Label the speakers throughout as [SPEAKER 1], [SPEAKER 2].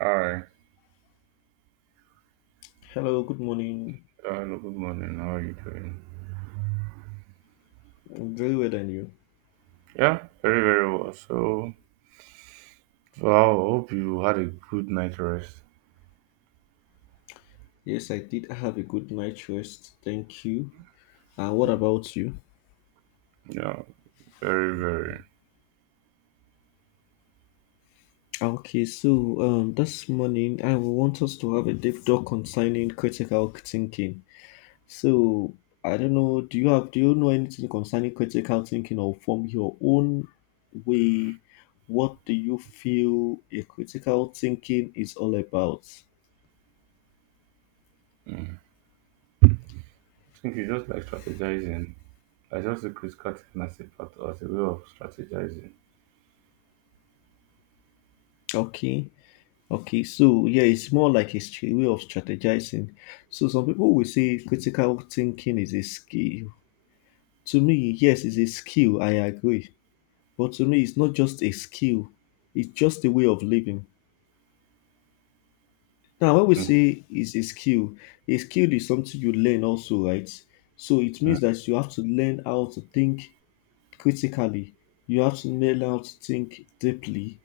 [SPEAKER 1] Hi,
[SPEAKER 2] Hello, good morning.
[SPEAKER 1] hello, good morning. How are you doing?
[SPEAKER 2] I'm very well, and you?
[SPEAKER 1] Yeah, very, very well. So, wow. I hope you had a good night rest.
[SPEAKER 2] Yes, I did have a good night rest. Thank you. And what about you?
[SPEAKER 1] Yeah, very, very. I
[SPEAKER 2] Okay, so this morning I want us to have a deep talk concerning critical thinking. So I don't know, do you have do you know anything concerning critical thinking or from your own way? What do you feel a critical thinking is all about?
[SPEAKER 1] think you just like strategizing. I just look at cutting as a part as a way of strategizing.
[SPEAKER 2] Okay. Okay, so yeah, it's more like a way of strategizing. So some people will say critical thinking is a skill. To me, yes, it's a skill. I agree, but to me, it's not just a skill. It's just a way of living. Now, when we
[SPEAKER 1] Mm,
[SPEAKER 2] say is a skill is something you learn also, right? So it
[SPEAKER 1] mm.
[SPEAKER 2] means that you have to learn how to think critically. You have to learn how to think deeply,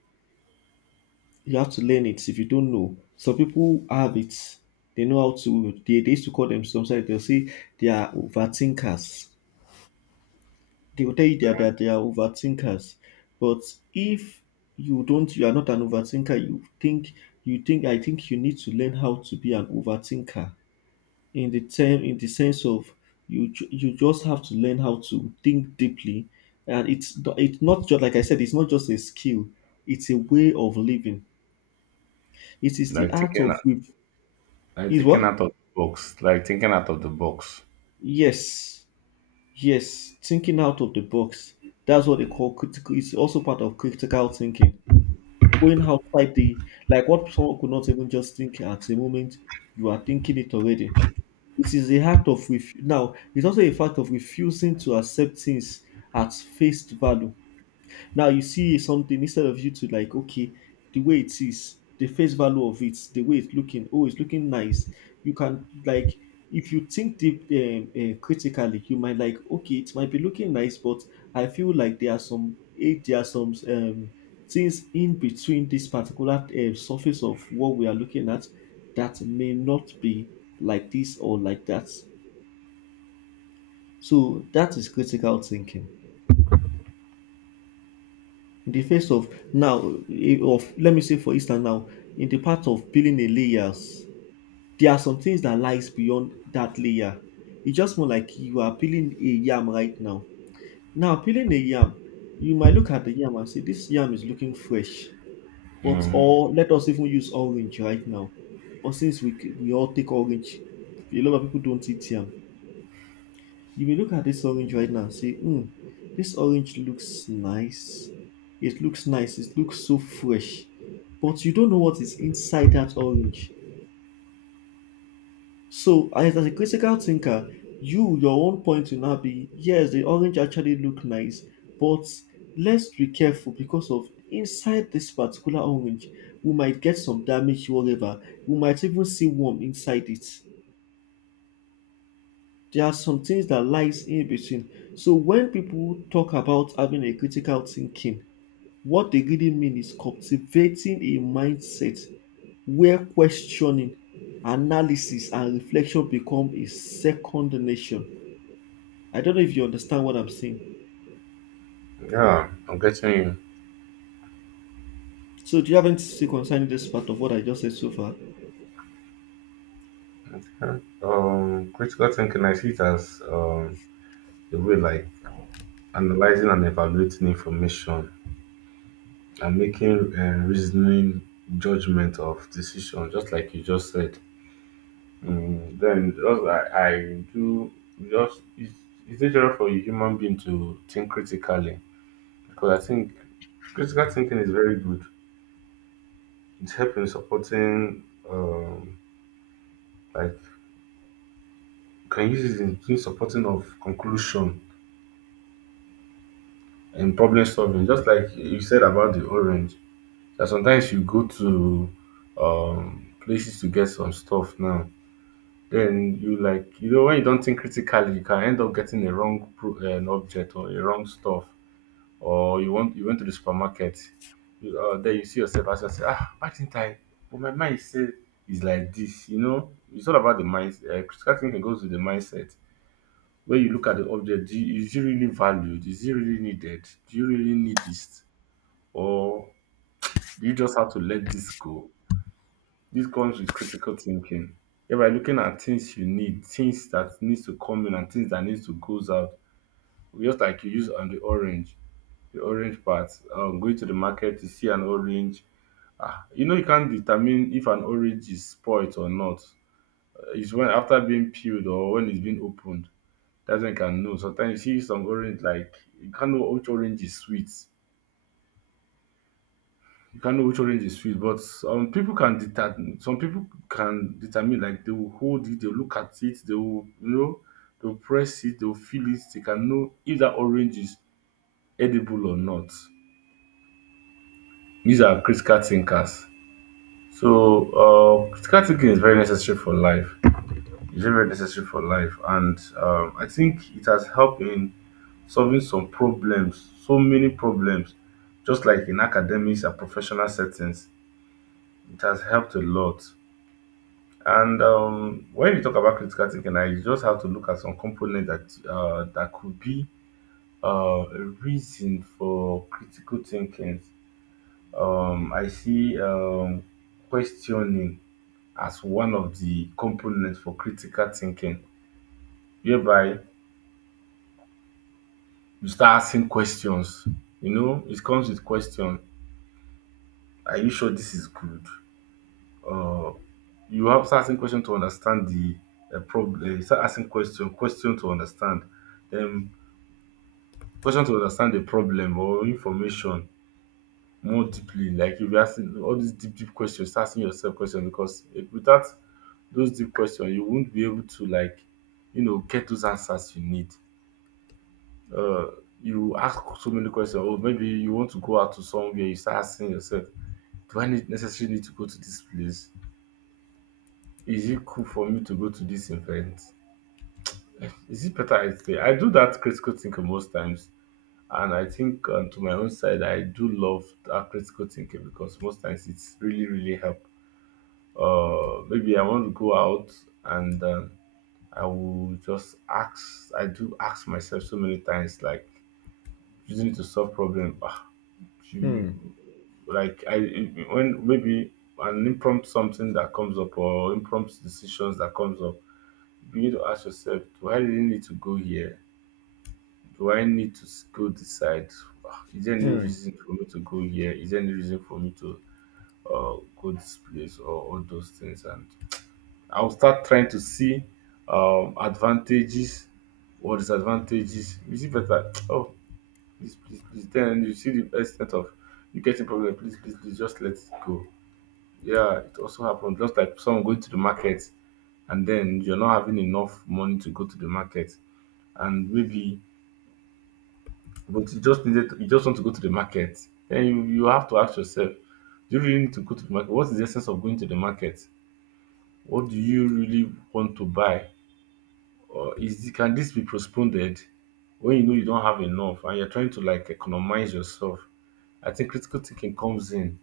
[SPEAKER 2] you have to learn it if you don't know. Some people have it, they know how to. They used to call them, sometimes they'll say they are overthinkers. They will tell you that they are overthinkers. But if you don't, you are not an overthinker. You think you think. I think you need to learn how to be an overthinker in the sense of you just have to learn how to think deeply, and it's not just like I said. It's not just a skill. It's a way of living. It is the
[SPEAKER 1] Like
[SPEAKER 2] art
[SPEAKER 1] thinking,
[SPEAKER 2] of.
[SPEAKER 1] out- like
[SPEAKER 2] Is
[SPEAKER 1] thinking
[SPEAKER 2] what?
[SPEAKER 1] out of the box. Like thinking out of the box.
[SPEAKER 2] Yes, yes. Thinking out of the box. That's what they call critical. It's also part of critical thinking. Going outside the, like what someone could not even just think at the moment, you are thinking it already. It is a act of now. It's also a fact of refusing to accept things at face value. Now you see something, instead of you to like, okay, the way it is, the face value of it, the way it's looking, oh, it's looking nice. You can like, if you think deep critically, you might like, okay, it might be looking nice, but I feel like there are some things in between this particular surface of what we are looking at that may not be like this or like that. So that is critical thinking, in the face of now, of let me say for instance now, in the part of peeling a layers, there are some things that lies beyond that layer. It's just more like you are peeling a yam right now. Now peeling a yam, you might look at the yam and say this yam is looking fresh, but,
[SPEAKER 1] Mm-hmm.
[SPEAKER 2] or let us even use orange right now, or since we all take orange, a lot of people don't eat yam. You may look at this orange right now and say, hmm, this orange looks nice. It looks nice. It looks so fresh. But you don't know what is inside that orange. So, as a critical thinker, you, your own point will now be, yes, the orange actually look nice, but let's be careful because of inside this particular orange, we might get some damage, whatever. We might even see worm inside it. There are some things that lies in between. So when people talk about having a critical thinking, what they really mean is cultivating a mindset where questioning, analysis, and reflection become a second nation. I don't know if you understand what I'm saying.
[SPEAKER 1] Yeah, I'm getting you.
[SPEAKER 2] So do you have anything to say concerning this part of what I just said so far?
[SPEAKER 1] Okay. Critical thinking, I see it as the way like analyzing and evaluating information and making reasoning judgment of decision just like you just said mm, then just I do just it's dangerous for a human being to think critically because I think critical thinking is very good, it's helping supporting um like you can use it in supporting of conclusion and problem solving just like you said about the orange, that sometimes you go to places to get some stuff now, then you like, you know, when you don't think critically you can end up getting a object or a wrong stuff, or you want, you went to the supermarket, then you see yourself as you say, ah, why didn't I, but my mind said it's like this, you know, it's all about the mind. Critical thinking goes with the mindset. When you look at the object, is it really valued, is it really needed, do you really need this, or do you just have to let this go? This comes with critical thinking, whereby looking at things you need, things that needs to come in and things that needs to goes out. Just like you use on the orange part. Going to the market, you see an orange. Ah, you know you can't determine if an orange is spoilt or not. It's when after being peeled or when it's been opened. That's when you can know. Sometimes you see some orange like you can't know which orange is sweet. You can't know which orange is sweet, but people can determine. Some people can determine, like they will hold it, they will look at it, they will, you know, they will press it, they will feel it. They can know if that orange is edible or not. These are critical thinkers. So, critical thinking is very necessary for life. It's very very necessary for life, and I think it has helped in solving some problems, so many problems, just like in academics and professional settings. It has helped a lot. And when you talk about critical thinking, I just have to look at some component that could be a reason for critical thinking. I see questioning as one of the components for critical thinking, whereby you start asking questions. You know, it comes with question. Are you sure this is good? You have to start asking question to understand the problem. Start asking question, question to understand. Then question to understand the problem or information more deeply, like if you'll asking all these deep, deep questions, start asking yourself questions because without those deep questions, you won't be able to like, you know, get those answers you need. You ask so many questions, or maybe you want to go out to somewhere, you start asking yourself, do I need necessarily need to go to this place? Is it cool for me to go to this event? Is it better I stay? I do that critical thinking most times. And I think to my own side, I do love that critical thinking because most times it's really, really help. Maybe I want to go out and I will just ask. I do ask myself so many times, like using it to solve problem. Ah, do you- like I when maybe an impromptu something that comes up or impromptu decisions that comes up, you need to ask yourself, do I really need to go here? Do I need to s- Go decide? Ah, is there any
[SPEAKER 2] Hmm.
[SPEAKER 1] reason for me to go here? Is there any reason for me to uh, go this place or all those things? And I'll start trying to see advantages or disadvantages. You see better. Oh, please, please, please. Then you see the extent of you getting problem. Please, please, please, just let it go. Yeah, it also happened. Just like someone going to the market and then you're not having enough money to go to the market, and maybe, but you just needed to, you just want to go to the market. Then you have to ask yourself, do you really need to go to the market? What is the essence of going to the market? What do you really want to buy? Can this be postponed when you know you don't have enough and you're trying to like economize yourself? I think critical thinking comes in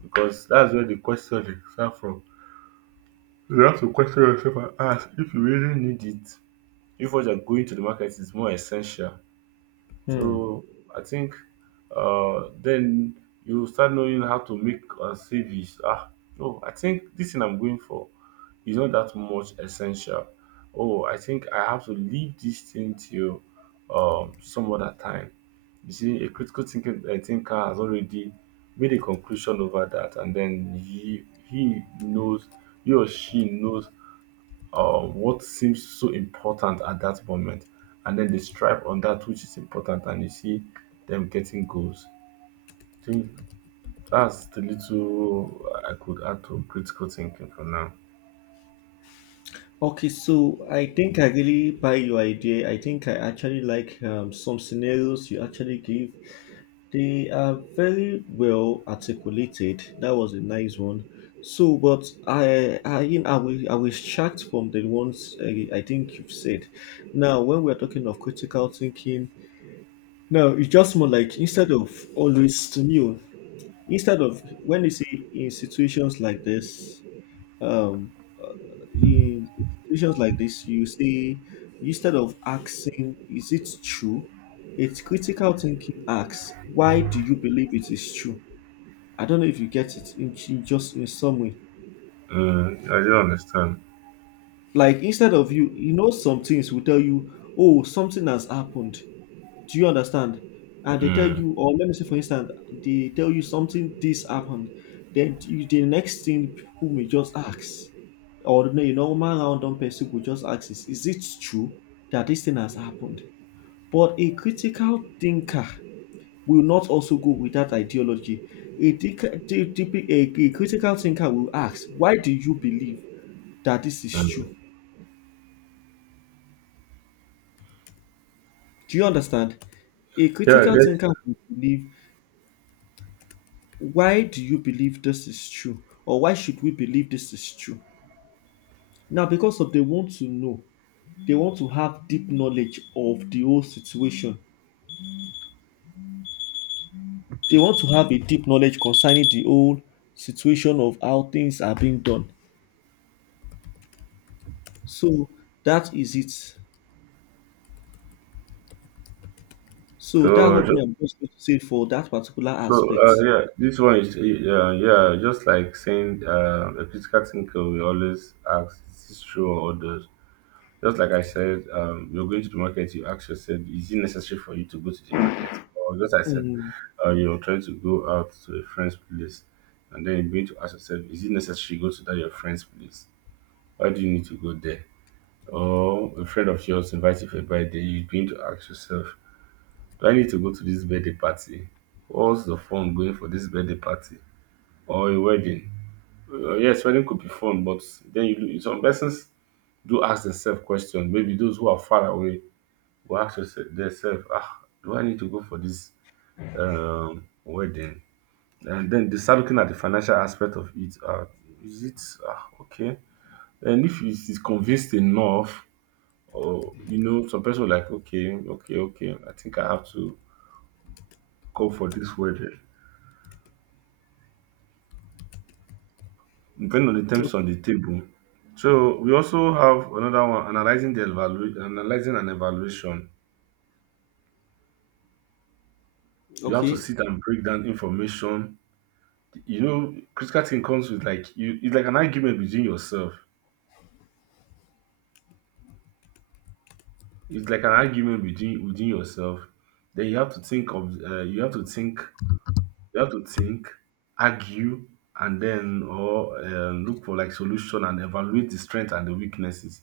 [SPEAKER 1] because that's where the question is start from. You have to question yourself and ask if you really need it. If what you're going to the market is more essential.
[SPEAKER 2] Hmm.
[SPEAKER 1] So I think then you start knowing how to make CVs. Ah, no, I think this thing I'm going for is not that much essential. Oh, I think I have to leave this thing till some other time. You see, a critical thinking thinker has already made a conclusion over that, and then he knows, he or she knows what seems so important at that moment, and then they strive on that which is important, and you see them getting goals. I think that's the little I could add to critical thinking for now.
[SPEAKER 2] Okay, so I think I really buy your idea. I think I actually like some scenarios you actually give. They are very well articulated. That was a nice one. So, but you know, I will extract from the ones I think you've said. Now, when we're talking of critical thinking, now it's just more like instead of always new, instead of when you see in situations like this, um, in situations like this, you say instead of asking, is it true? It's critical thinking asks, why do you believe it is true? I don't know if you get it in just in some way.
[SPEAKER 1] Mm, I do understand.
[SPEAKER 2] Like instead of you, you know, some things will tell you, oh, something has happened. Do you understand? And they tell you,
[SPEAKER 1] Mm,
[SPEAKER 2] or let me say, for instance, they tell you something, this happened. Then you, the next thing people may just ask, or the normal random person will just ask, is it true that this thing has happened? But a critical thinker will not also go with that ideology. A critical thinker will ask, why do you believe that this is true?
[SPEAKER 1] mm.
[SPEAKER 2] Do you understand? A
[SPEAKER 1] Yeah, I
[SPEAKER 2] critical thinker
[SPEAKER 1] guess
[SPEAKER 2] will believe, why do you believe this is true or why should we believe this is true now, because of they want to know, they want to have deep knowledge of the whole situation, they want to have a deep knowledge concerning the whole situation of how things are being done. So that is it. So that's
[SPEAKER 1] so.
[SPEAKER 2] what me, I'm just going to say for that particular
[SPEAKER 1] So
[SPEAKER 2] aspect.
[SPEAKER 1] yeah, this one is yeah, just like saying a critical thinker will always ask, is this true or does. Just like I said, you're going to the market, you ask yourself, is it necessary for you to go to the market? Or just I said,
[SPEAKER 2] Mm,
[SPEAKER 1] you're trying to go out to a friend's place, and then you're going to ask yourself, is it necessary to go to that your friend's place? Why do you need to go there? Or a friend of yours invites you for a birthday, you're going to ask yourself, do I need to go to this birthday party? What's the fun going for this birthday party or a wedding? Yes, wedding could be fun, but then you, some persons do ask themselves questions. Maybe those who are far away will ask yourself themself, ah, do I need to go for this wedding? And then they start looking at the financial aspect of it. Is it Ah, okay? And if it is convinced enough, or you know, some person will like, okay, okay, okay, I think I have to go for this wedding, depending on the terms
[SPEAKER 2] o-
[SPEAKER 1] on the table. So we also have another one, analyzing an evaluation. You have to
[SPEAKER 2] okay.
[SPEAKER 1] sit and break down information. You know, critical thinking comes with like you it's like an argument between yourself. It's like an argument between within yourself. Then you have to think, you have to think, argue, and then or look for like solution and evaluate the strength and the weaknesses.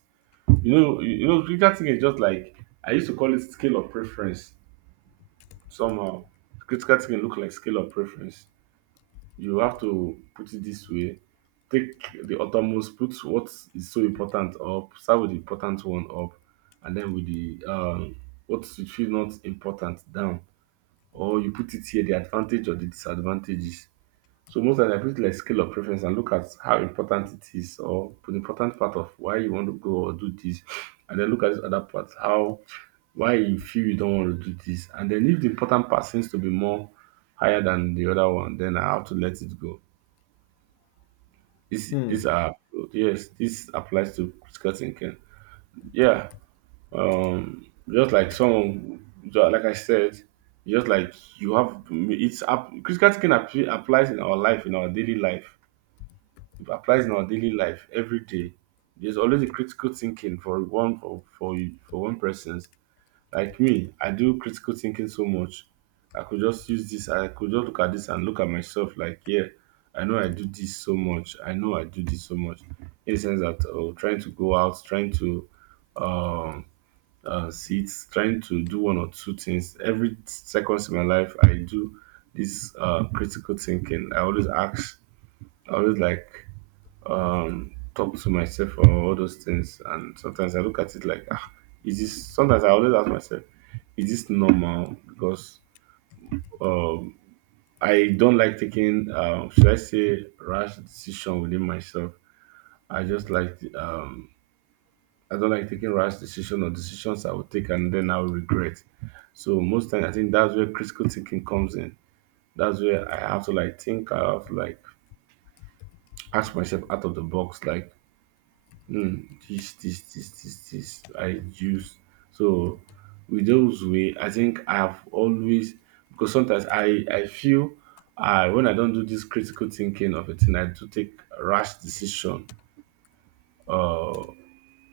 [SPEAKER 1] You know, you know, critical thinking is just like I used to call it scale of preference somehow. Critical thinking look like scale of preference. You have to put it this way, take the uttermost, put what is so important up, start with the important one up, and then with the what you feel not important down, or you put it here the advantage or the disadvantages. So most times I put like scale of preference and look at how important it is or the important part of why you want to go or do this, and then look at this other part, how, why you feel you don't want to do this, and then if the important part seems to be more higher than the other one, then I have to let it go. This are Yes, this applies to critical thinking. Yeah. Um just like someone ju- Like I said, just like you have, critical thinking applies in our life, in our daily life. It applies in our daily life every day. There's always a critical thinking for one person's. Like me, I do critical thinking so much. I could just use this, I could just look at this and look at myself like, yeah, I know I do this so much. I know I do this so much. In the sense that oh, trying to go out, trying to um, sit, trying to do one or two things. Every seconds in my life, I do this critical thinking. I always ask, I always like talk to myself or all those things. And sometimes I look at it like ah is this sometimes I always ask myself, is this normal? Because um I don't like taking should I say rash decision within myself. I just like the, I don't like taking rash decision or decisions I will take and then I'll regret. So most times, I think that's where critical thinking comes in. That's where I have to like think, I have to like ask myself out of the box, like this, this, this, this, this I use. So with those way, I think I've always because sometimes I feel I when I don't do this critical thinking of a thing, I do take rash decision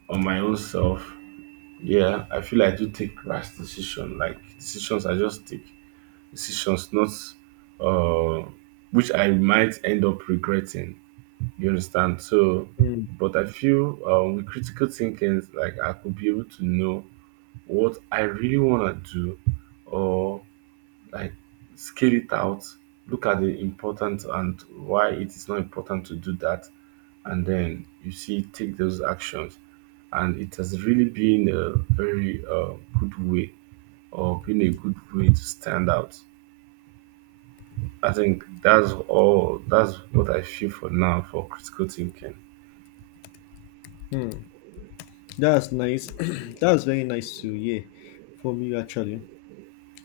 [SPEAKER 1] on my own self. Yeah, I feel I do take rash decision. Like decisions, I just take decisions, not uh, which I might end up regretting. You understand? So,
[SPEAKER 2] Mm,
[SPEAKER 1] but I feel with critical thinking, like I could be able to know what I really want to do or like scale it out, look at the importance and why it is not important to do that. And then you see, take those actions. And it has really been a very good way or been a good way to stand out. I think that's all, that's what I feel for now for critical thinking.
[SPEAKER 2] that's nice. That's very nice to hear from you actually.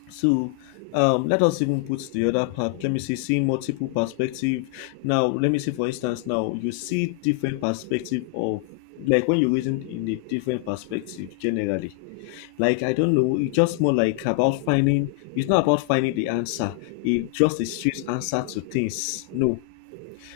[SPEAKER 2] So let us even put the other part. Let me see, seeing multiple perspective. Now, let me see. For instance, now you see different perspective of, like when you reason in a different perspective generally. Like I don't know, it's just more like about finding. It's not about finding the answer. It just a straight answer to things. No,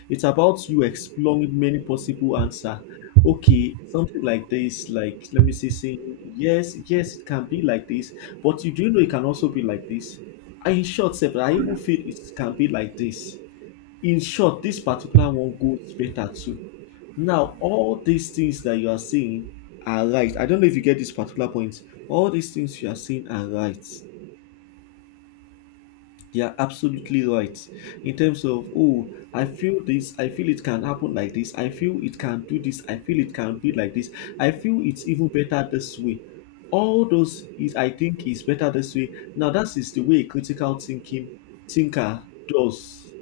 [SPEAKER 2] it's about you exploring many possible answer. Okay, something like this, like let me see, saying yes, yes, it can be like this, but you do know it can also be like this. And in short, sef, I even feel it can be like this. In short, this particular one goes better too. Now, all these things that you are saying are right. I don't know if you get this particular point. All these things you are saying are right. You're absolutely right. In terms of, oh, I feel this, I feel it can happen like this, I feel it can do this, I feel it can be like this, I feel it's even better this way. All those is I think is better this way. Now that is the way a critical thinking thinker does,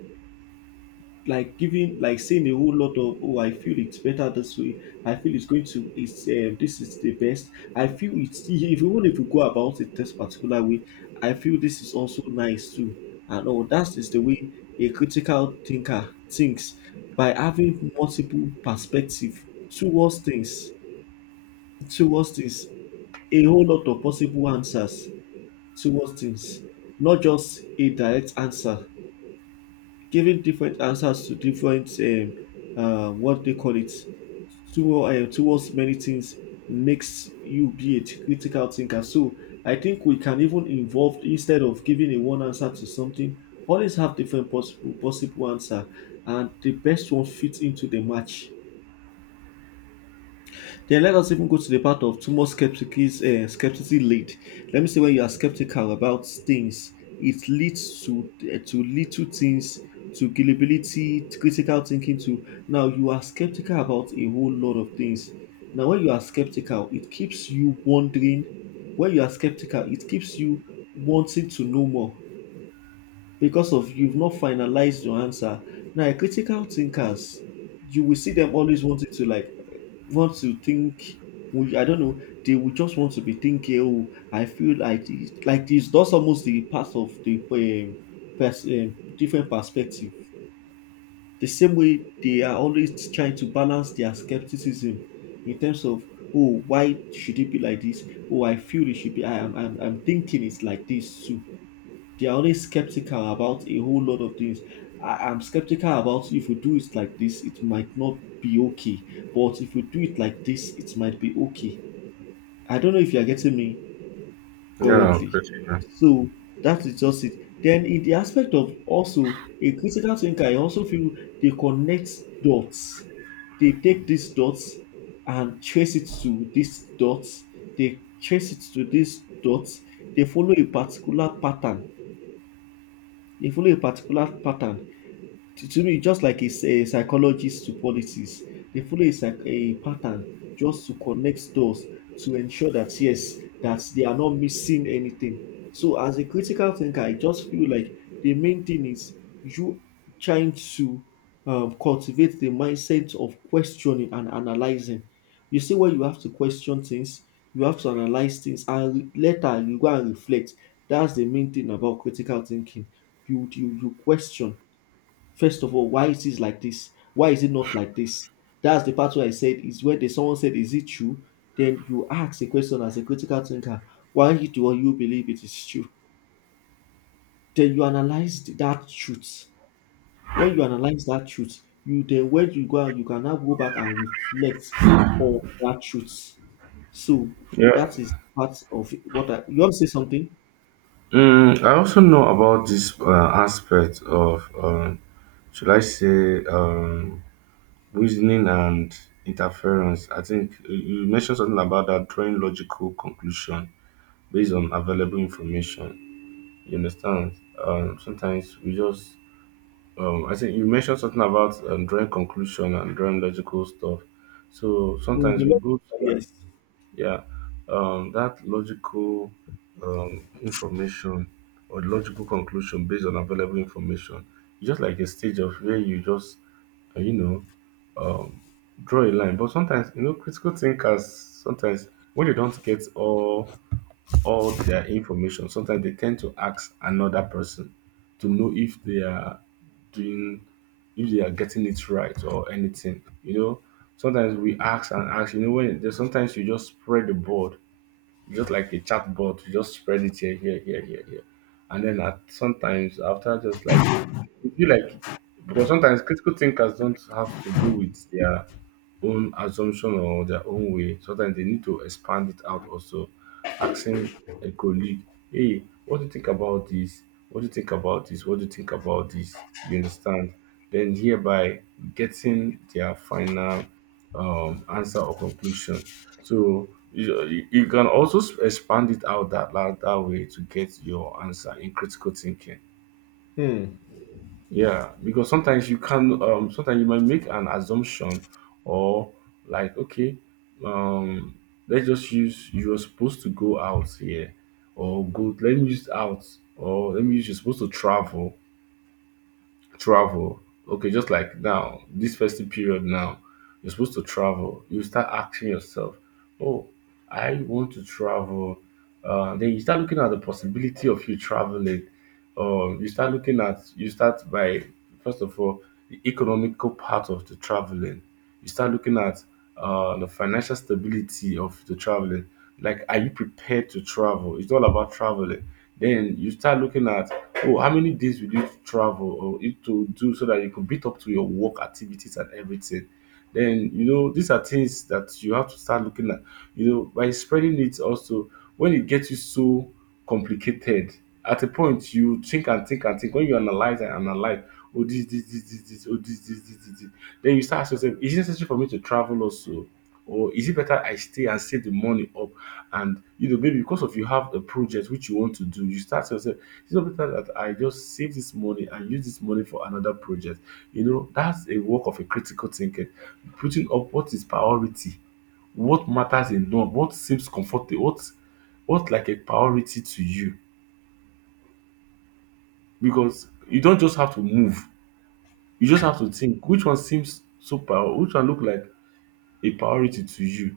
[SPEAKER 2] like giving, like saying a whole lot of, oh I feel it's better this way, I feel it's going to it's this is the best, I feel it's if you want if you go about it this particular way, I feel this is also nice too, and all that is the way a critical thinker thinks, by having multiple perspective towards things, towards things, a whole lot of possible answers towards things, not just a direct answer, giving different answers to different what they call it, towards many things, makes you be a critical thinker. So I think we can even involve, instead of giving a one answer to something, always have different possible answer, and the best one fits into the match. Then let us even go to the part of too much skepticism, skepticism lead. Let me say when you are skeptical about things, it leads to little things, to gullibility, to critical thinking. To now you are skeptical about a whole lot of things. Now when you are skeptical, it keeps you wondering. When you are skeptical, it keeps you wanting to know more because of you've not finalized your answer. Now, critical thinkers, you will see them always wanting to like want to think. I don't know. They will just want to be thinking. Oh, I feel like this, like this. That's almost the part of the different perspective. The same way they are always trying to balance their skepticism in terms of, oh, why should it be like this? Oh, I feel it should be. I am. I'm thinking it's like this too. They are always skeptical about a whole lot of things. I'm skeptical about if we do it like this, it might not be okay. But if we do it like this, it might be okay. I don't know if you're getting me
[SPEAKER 1] Yeah,
[SPEAKER 2] currently.
[SPEAKER 1] critical.
[SPEAKER 2] So that is just it. Then in the aspect of also a critical thinker, I also feel they connect dots. They take these dots and trace it to these dots. They trace it to these dots. They follow a particular pattern they follow a particular pattern to me, just like a psychologist to politics, they follow a, a pattern just to connect doors to ensure that yes, that they are not missing anything. So as a critical thinker, I just feel like the main thing is you trying to cultivate the mindset of questioning and analyzing. You see, when you have to question things, you have to analyze things, and later you go and reflect. That's the main thing about critical thinking. You question. First of all, why is this like this? Why is it not like this? That's the part where I said is where someone said, "Is it true?" Then you ask a question as a critical thinker, why do you believe it is true? Then you analyze that truth. When you analyze that truth, you then when you go out, you can now go back and reflect on that truth. So
[SPEAKER 1] Yeah,
[SPEAKER 2] that
[SPEAKER 1] yeah.
[SPEAKER 2] is part of what I. You want to say something?
[SPEAKER 1] Mm, I also know about this aspect of should I say reasoning and interference. I think you mentioned something about that drawing logical conclusion based on available information. You understand? Sometimes we just I think you mentioned something about drawing conclusion and drawing logical stuff. So
[SPEAKER 2] Mm,
[SPEAKER 1] sometimes we
[SPEAKER 2] below-
[SPEAKER 1] go,
[SPEAKER 2] Yes.
[SPEAKER 1] yeah, that logical information or logical conclusion based on available information, just like a stage of where you just, you know, draw a line. But sometimes, you know, critical thinkers sometimes when they don't get all their information, sometimes they tend to ask another person to know if they are doing if they are getting it right or anything. You know, sometimes we ask and ask, you know, when there's sometimes you just spread the board, just like a chat board, you just spread it here, here, here, here, here. And then at sometimes after just like you feel like because sometimes critical thinkers don't have to go with their own assumption or their own way. Sometimes they need to expand it out also, asking a colleague, hey, what do you think about this? What do you think about this? What do you think about this? You understand? Then hereby getting their final answer or conclusion. So you, you can also s- expand it out that way to get your answer in critical thinking.
[SPEAKER 2] Hmm.
[SPEAKER 1] Yeah, because sometimes you can, sometimes you might make an assumption or like, okay, um, let's just use you're supposed to go out here or go, let me use out or let me use you're supposed to travel. Okay, just like now, this festive period now, you're supposed to travel. You start asking yourself, oh, I want to travel. Then you start looking at the possibility of you traveling. Or you start looking at, you start by, first of all, the economical part of the traveling you start looking at the financial stability of the traveling. Like, are you prepared to travel? It's all about traveling. Then you start looking at, oh, how many days will you travel or you to do so that you could beat up to your work activities and everything. Then, you know, these are things that you have to start looking at. You know, by spreading it also, when it gets you so complicated, at a point, you think and think and think. When you analyze and analyze, oh, this, oh, this, this, this, this, this. Then you start asking yourself, is it necessary for me to travel also? Or is it better I stay and save the money up? And, you know, maybe because of you have a project which you want to do, you start to yourself, is it better that I just save this money and use this money for another project? You know, that's a work of a critical thinking. Putting up what is priority, what matters enough, what seems comfortable, what like a priority to you because you don't just have to move, you just have to think which one seems so prior which one look like a priority to you.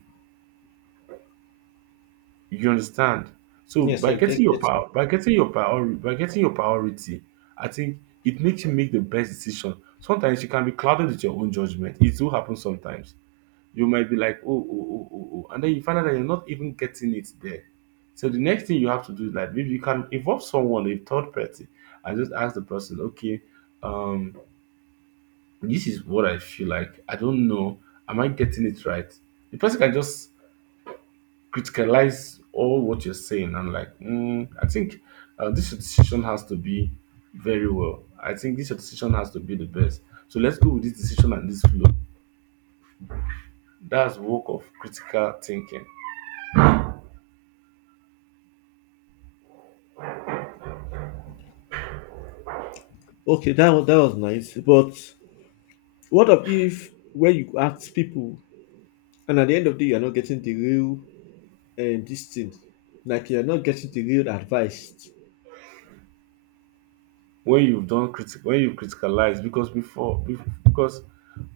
[SPEAKER 1] You understand? So
[SPEAKER 2] Yes,
[SPEAKER 1] by
[SPEAKER 2] I
[SPEAKER 1] getting
[SPEAKER 2] get
[SPEAKER 1] your
[SPEAKER 2] it.
[SPEAKER 1] power by getting your priori by getting your priority, I think it makes you make the best decision. Sometimes you can be clouded with your own judgment. It will happen sometimes. You might be like, "Oh, oh, oh, oh, oh," and then you find out that you're not even getting it there. So the next thing you have to do is like maybe you can involve someone, a third party, and just ask the person, okay, um this is what I feel like. I don't know. Am I getting it right? The person can just criticalize all what you're saying. I'm like, mm, I think this decision has to be very well. I think this decision has to be the best. So let's go with this decision and this flow. That's work of critical thinking.
[SPEAKER 2] Okay, that was nice, but what of if where you ask people and at the end of the day you are not getting the real this thing, like you are not getting the real advice.
[SPEAKER 1] When you've done critic, when you've criticalized, because because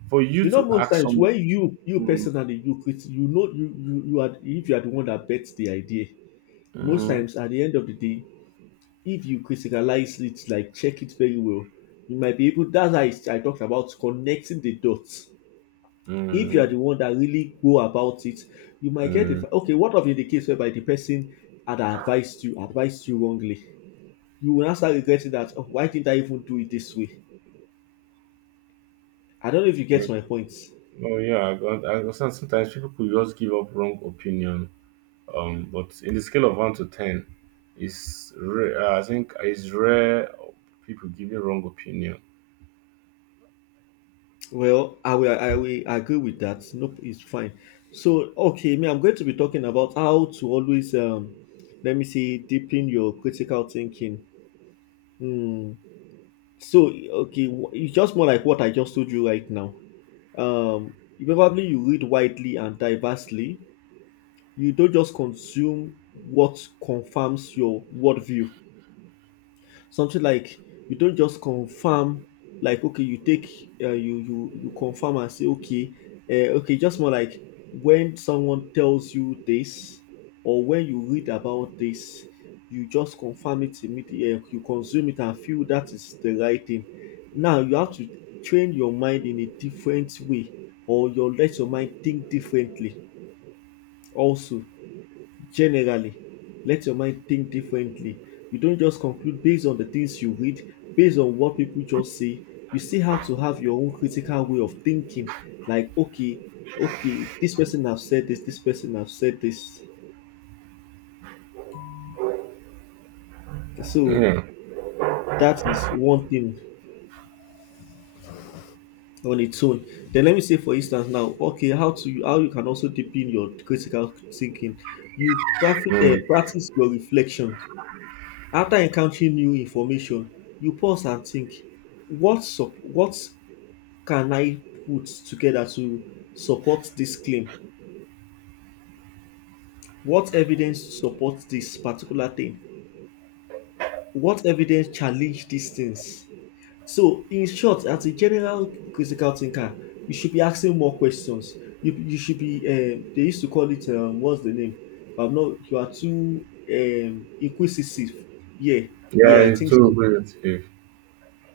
[SPEAKER 1] for you
[SPEAKER 2] You know,
[SPEAKER 1] to
[SPEAKER 2] most
[SPEAKER 1] act
[SPEAKER 2] times
[SPEAKER 1] some.
[SPEAKER 2] when you
[SPEAKER 1] Mm,
[SPEAKER 2] personally you know you are if you are the one that bets the idea. Most
[SPEAKER 1] mm,
[SPEAKER 2] times at the end of the day, if you criticalize it, like check it very well, you might be able. That's how I talked about connecting the dots. If you
[SPEAKER 1] mm,
[SPEAKER 2] are the one that really go about it, you might get
[SPEAKER 1] mm,
[SPEAKER 2] okay. What of in the case whereby the person had advised you wrongly? You will now start regretting that, oh, why didn't I even do it this way? I don't know if you get
[SPEAKER 1] mm.
[SPEAKER 2] my point.
[SPEAKER 1] Oh yeah, I understand. Sometimes people could just give up wrong opinion. But in the scale of one to ten, it's rare. I think it's rare people giving wrong opinion.
[SPEAKER 2] Well, I will agree with that. Nope, it's fine. So okay, me, I'm going to be talking about how to always let me see deepen your critical thinking. Hmm. So okay, it's just more like what I just told you right now. You probably you read widely and diversely. You don't just consume what confirms your worldview. Something like you don't just confirm, like okay, you take you confirm and say, okay, okay, just more like when someone tells you this or when you read about this, you just confirm it immediately. You consume it and feel that is the right thing. Now you have to train your mind in a different way, or you let your mind think differently. Also, generally, let your mind think differently. You don't just conclude based on the things you read, based on what people just say. You still have to have your own critical way of thinking. Like, okay, okay, this person have said this, this person have said this. So that is one thing on its own. Then let me say, for instance, now, okay, how to how you can also deepen your critical thinking. Practice your reflection. After encountering new information, you pause and think, what can I put together to support this claim? What evidence supports this particular thing? What evidence challenge these things? So, in short, as a general critical thinker, you should be asking more questions. You should be, they used to call it, what's the name? I'm not, you are too inquisitive. Yeah,
[SPEAKER 1] Yeah,
[SPEAKER 2] yeah, I
[SPEAKER 1] it's
[SPEAKER 2] think
[SPEAKER 1] too
[SPEAKER 2] so.
[SPEAKER 1] relative.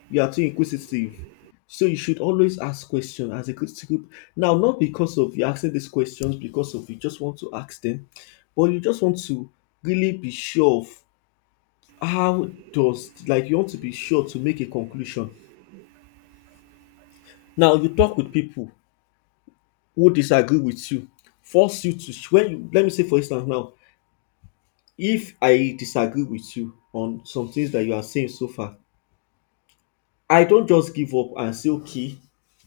[SPEAKER 2] You are too inquisitive. So you should always ask questions as a critical. Now, not because of you asking these questions, because of you just want to ask them, but you just want to really be sure of how does, like you want to be sure to make a conclusion. Now you talk with people who disagree with you, force you to when you let me say for instance now, if I disagree with you on some things that you are saying so far, I don't just give up and say, okay,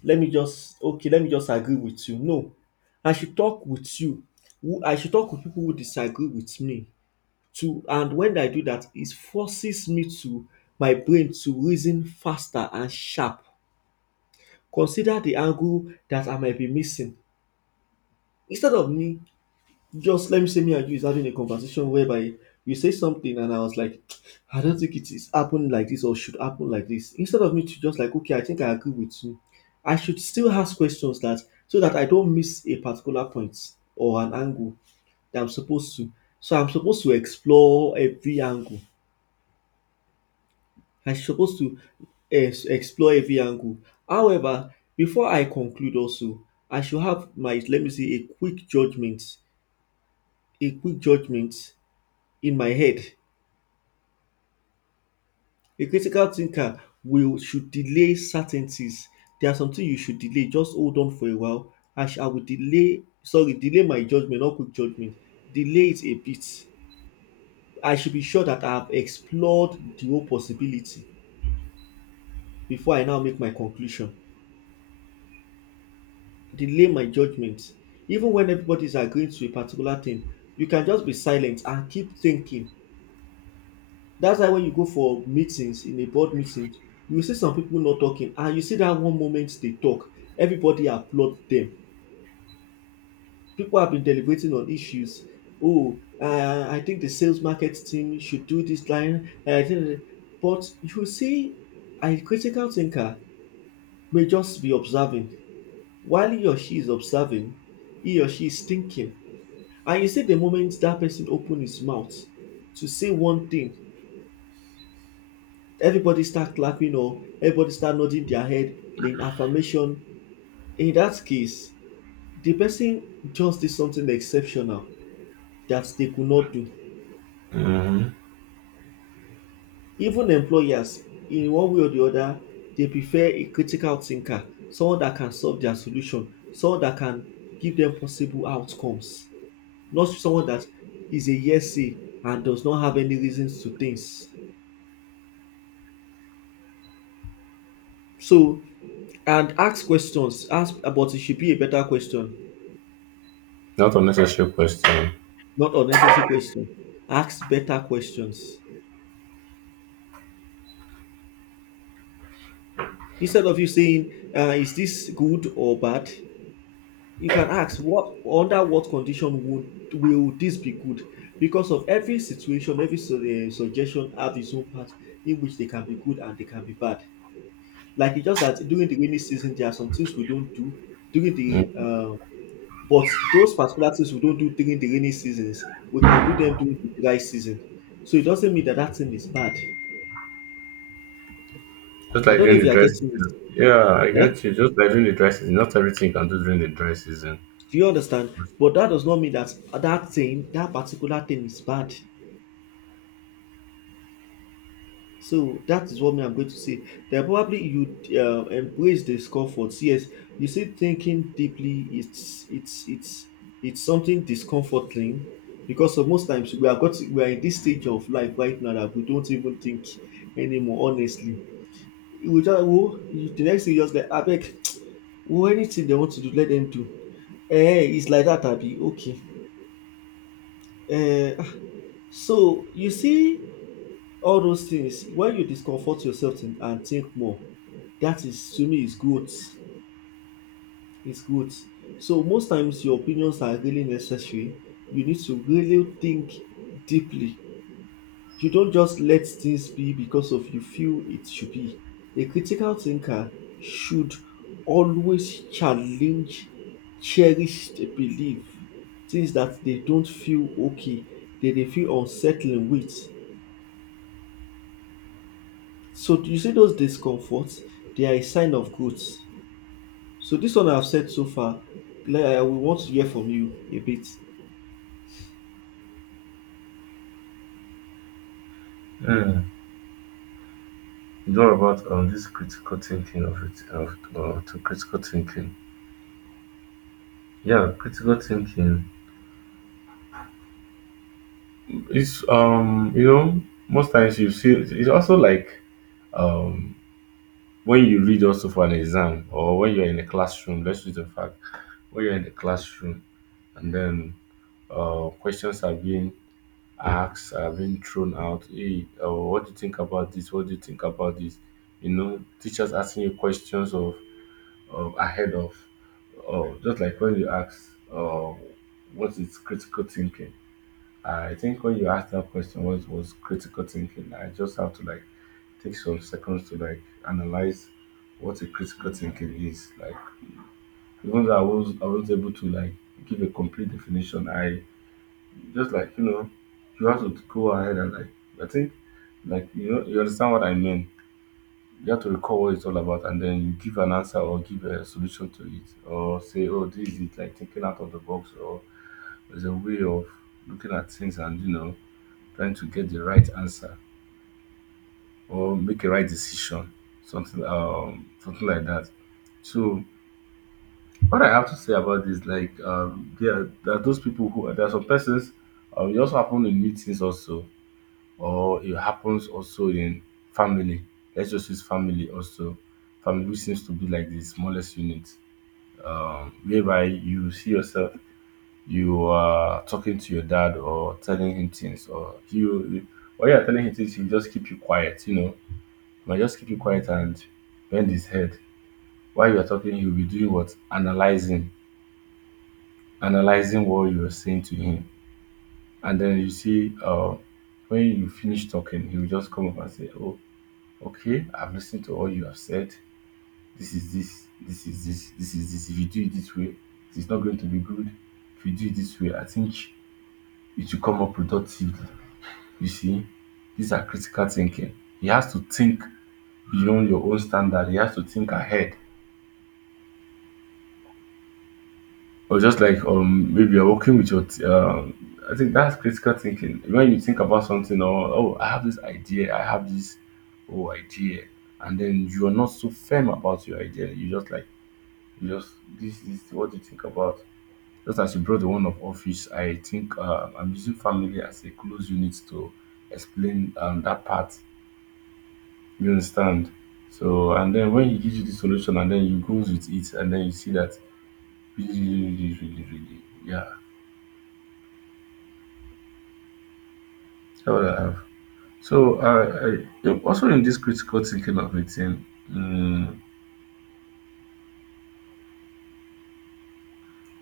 [SPEAKER 2] let me just okay, let me just agree with you. No, I should talk with you. Who I should talk with people who disagree with me too. And when I do that, it forces me to my brain to reason faster and sharp. Consider the angle that I might be missing instead of me just, let me say me and you is having a conversation whereby you say something and I was like, I don't think it is happening like this or should happen like this. Instead of me to just like, okay, I think I agree with you, I should still ask questions that so that I don't miss a particular point or an angle that I'm supposed to. So I'm supposed to explore every angle. I'm supposed to explore every angle. However, before I conclude also, I should have my let me see a quick judgment in my head. A critical thinker will should delay certainties. There are some you should delay. Just hold on for a while. I will delay, sorry, delay my judgment, not quick judgment. Delay it a bit. I should be sure that I have explored the whole possibility before I now make my conclusion. Delay my judgment. Even when everybody is agreeing to a particular thing, you can just be silent and keep thinking. That's why when you go for meetings, in a board meeting, you will see some people not talking and you see that one moment they talk, everybody applaud them. People have been deliberating on issues. Oh, I think the sales market team should do this line. I think, but you see, a critical thinker may just be observing. While he or she is observing, he or she is thinking. And you see the moment that person open his mouth to say one thing, everybody start clapping or everybody start nodding their head in affirmation. In that case, the person just did something exceptional that they could not do. Even employers, in one way or the other, they prefer a critical thinker, someone that can solve their solution, someone that can give them possible outcomes, not someone that is a yesy and does not have any reasons to things. So, and ask questions, ask, but it should be a better question,
[SPEAKER 1] Not unnecessary question.
[SPEAKER 2] not unnecessary question. Ask better questions. Instead of you saying, "Is this good or bad?" You can ask, "What under what condition would will this be good?" Because of every situation, suggestion have its own part in which they can be good and they can be bad. Like it's just that during the rainy season, there are some things we don't do during the.
[SPEAKER 1] Mm.
[SPEAKER 2] But those particular things we don't do during the rainy seasons, we can do them during the dry season. So it doesn't mean that that thing is bad.
[SPEAKER 1] Just
[SPEAKER 2] I
[SPEAKER 1] like
[SPEAKER 2] don't know
[SPEAKER 1] during
[SPEAKER 2] if
[SPEAKER 1] the
[SPEAKER 2] you are
[SPEAKER 1] dry
[SPEAKER 2] getting it.
[SPEAKER 1] season. Yeah, I
[SPEAKER 2] Eh?
[SPEAKER 1] get you. Just like during the dry season, not everything you can do during the dry season.
[SPEAKER 2] Do you understand? But that does not mean that that thing, that particular thing is bad. So that is what me I'm going to say. Then probably you embrace discomfort. Yes, you see, thinking deeply, it's something discomforting because of most times we are in this stage of life right now that we don't even think anymore. Honestly, we just oh, the next thing you just like abeg, oh anything they want to do, let them do. Eh, it's like that, Abi. Okay. Eh. Ah, so you see all those things when you discomfort yourself and think more, that is to me is good. It's good. So most times your opinions are really necessary. You need to really think deeply. You don't just let things be because of you feel it should be. A critical thinker should always challenge cherished belief, things that they don't feel okay, that they feel unsettling with. So do you see those discomforts? They are a sign of growth. So this one I've said so far, like, I will want to hear from you a bit.
[SPEAKER 1] Mm. It's all about this critical thinking of it of to critical thinking. Yeah, critical thinking. It's you know, most times you see it's also like um when you read also for an exam or when you're in a classroom, let's use the fact when you're in the classroom and then questions are being asked, are being thrown out. Hey, what do you think about this? What do you think about this? You know, teachers asking you questions of ahead of just like when you ask uh what is critical thinking. I think when you asked that question, what was critical thinking? I just have to like take some seconds to like analyze what a critical thinking is. Like even though I was able to like give a complete definition, I just like you know you have to go ahead and like I think like you know you understand what I mean. You have to recall what it's all about, and then you give an answer or give a solution to it, or say, "Oh, this is it," like thinking out of the box, or there's a way of looking at things, and you know trying to get the right answer or make a right decision, something something like that. So what I have to say about this, like there are those people who there are some persons. It also happen in meetings also, or it happens also in family. Let's just use family also. Family which seems to be like the smallest unit, whereby you see yourself you are talking to your dad or telling him things, or you are telling him things, he will just keep you quiet, you know. You might just keep it quiet and bend his head. While you're talking, he'll be doing what? Analyzing, analyzing what you're saying to him. And then you see, when you finish talking, he will just come up and say, Oh, okay, I've listened to all you have said. This is this, this is this, this is this. If you do it this way, it's not going to be good. If you do it this way, I think it will come up productively. You see, these are critical thinking. He has to think beyond your own standard, he has to think ahead. Or just like maybe you're working with your I think that's critical thinking. When you think about something or oh I have this idea, I have this oh idea and then you are not so firm about your idea. You just like you just this is what you think about. Just as you brought the one of office, I think I'm using family as a close unit to explain that part. You understand? So and then when he gives you the solution and then you goes with it and then you see that really, yeah. That's what I have. So, I, also in this critical thinking of it, in, um,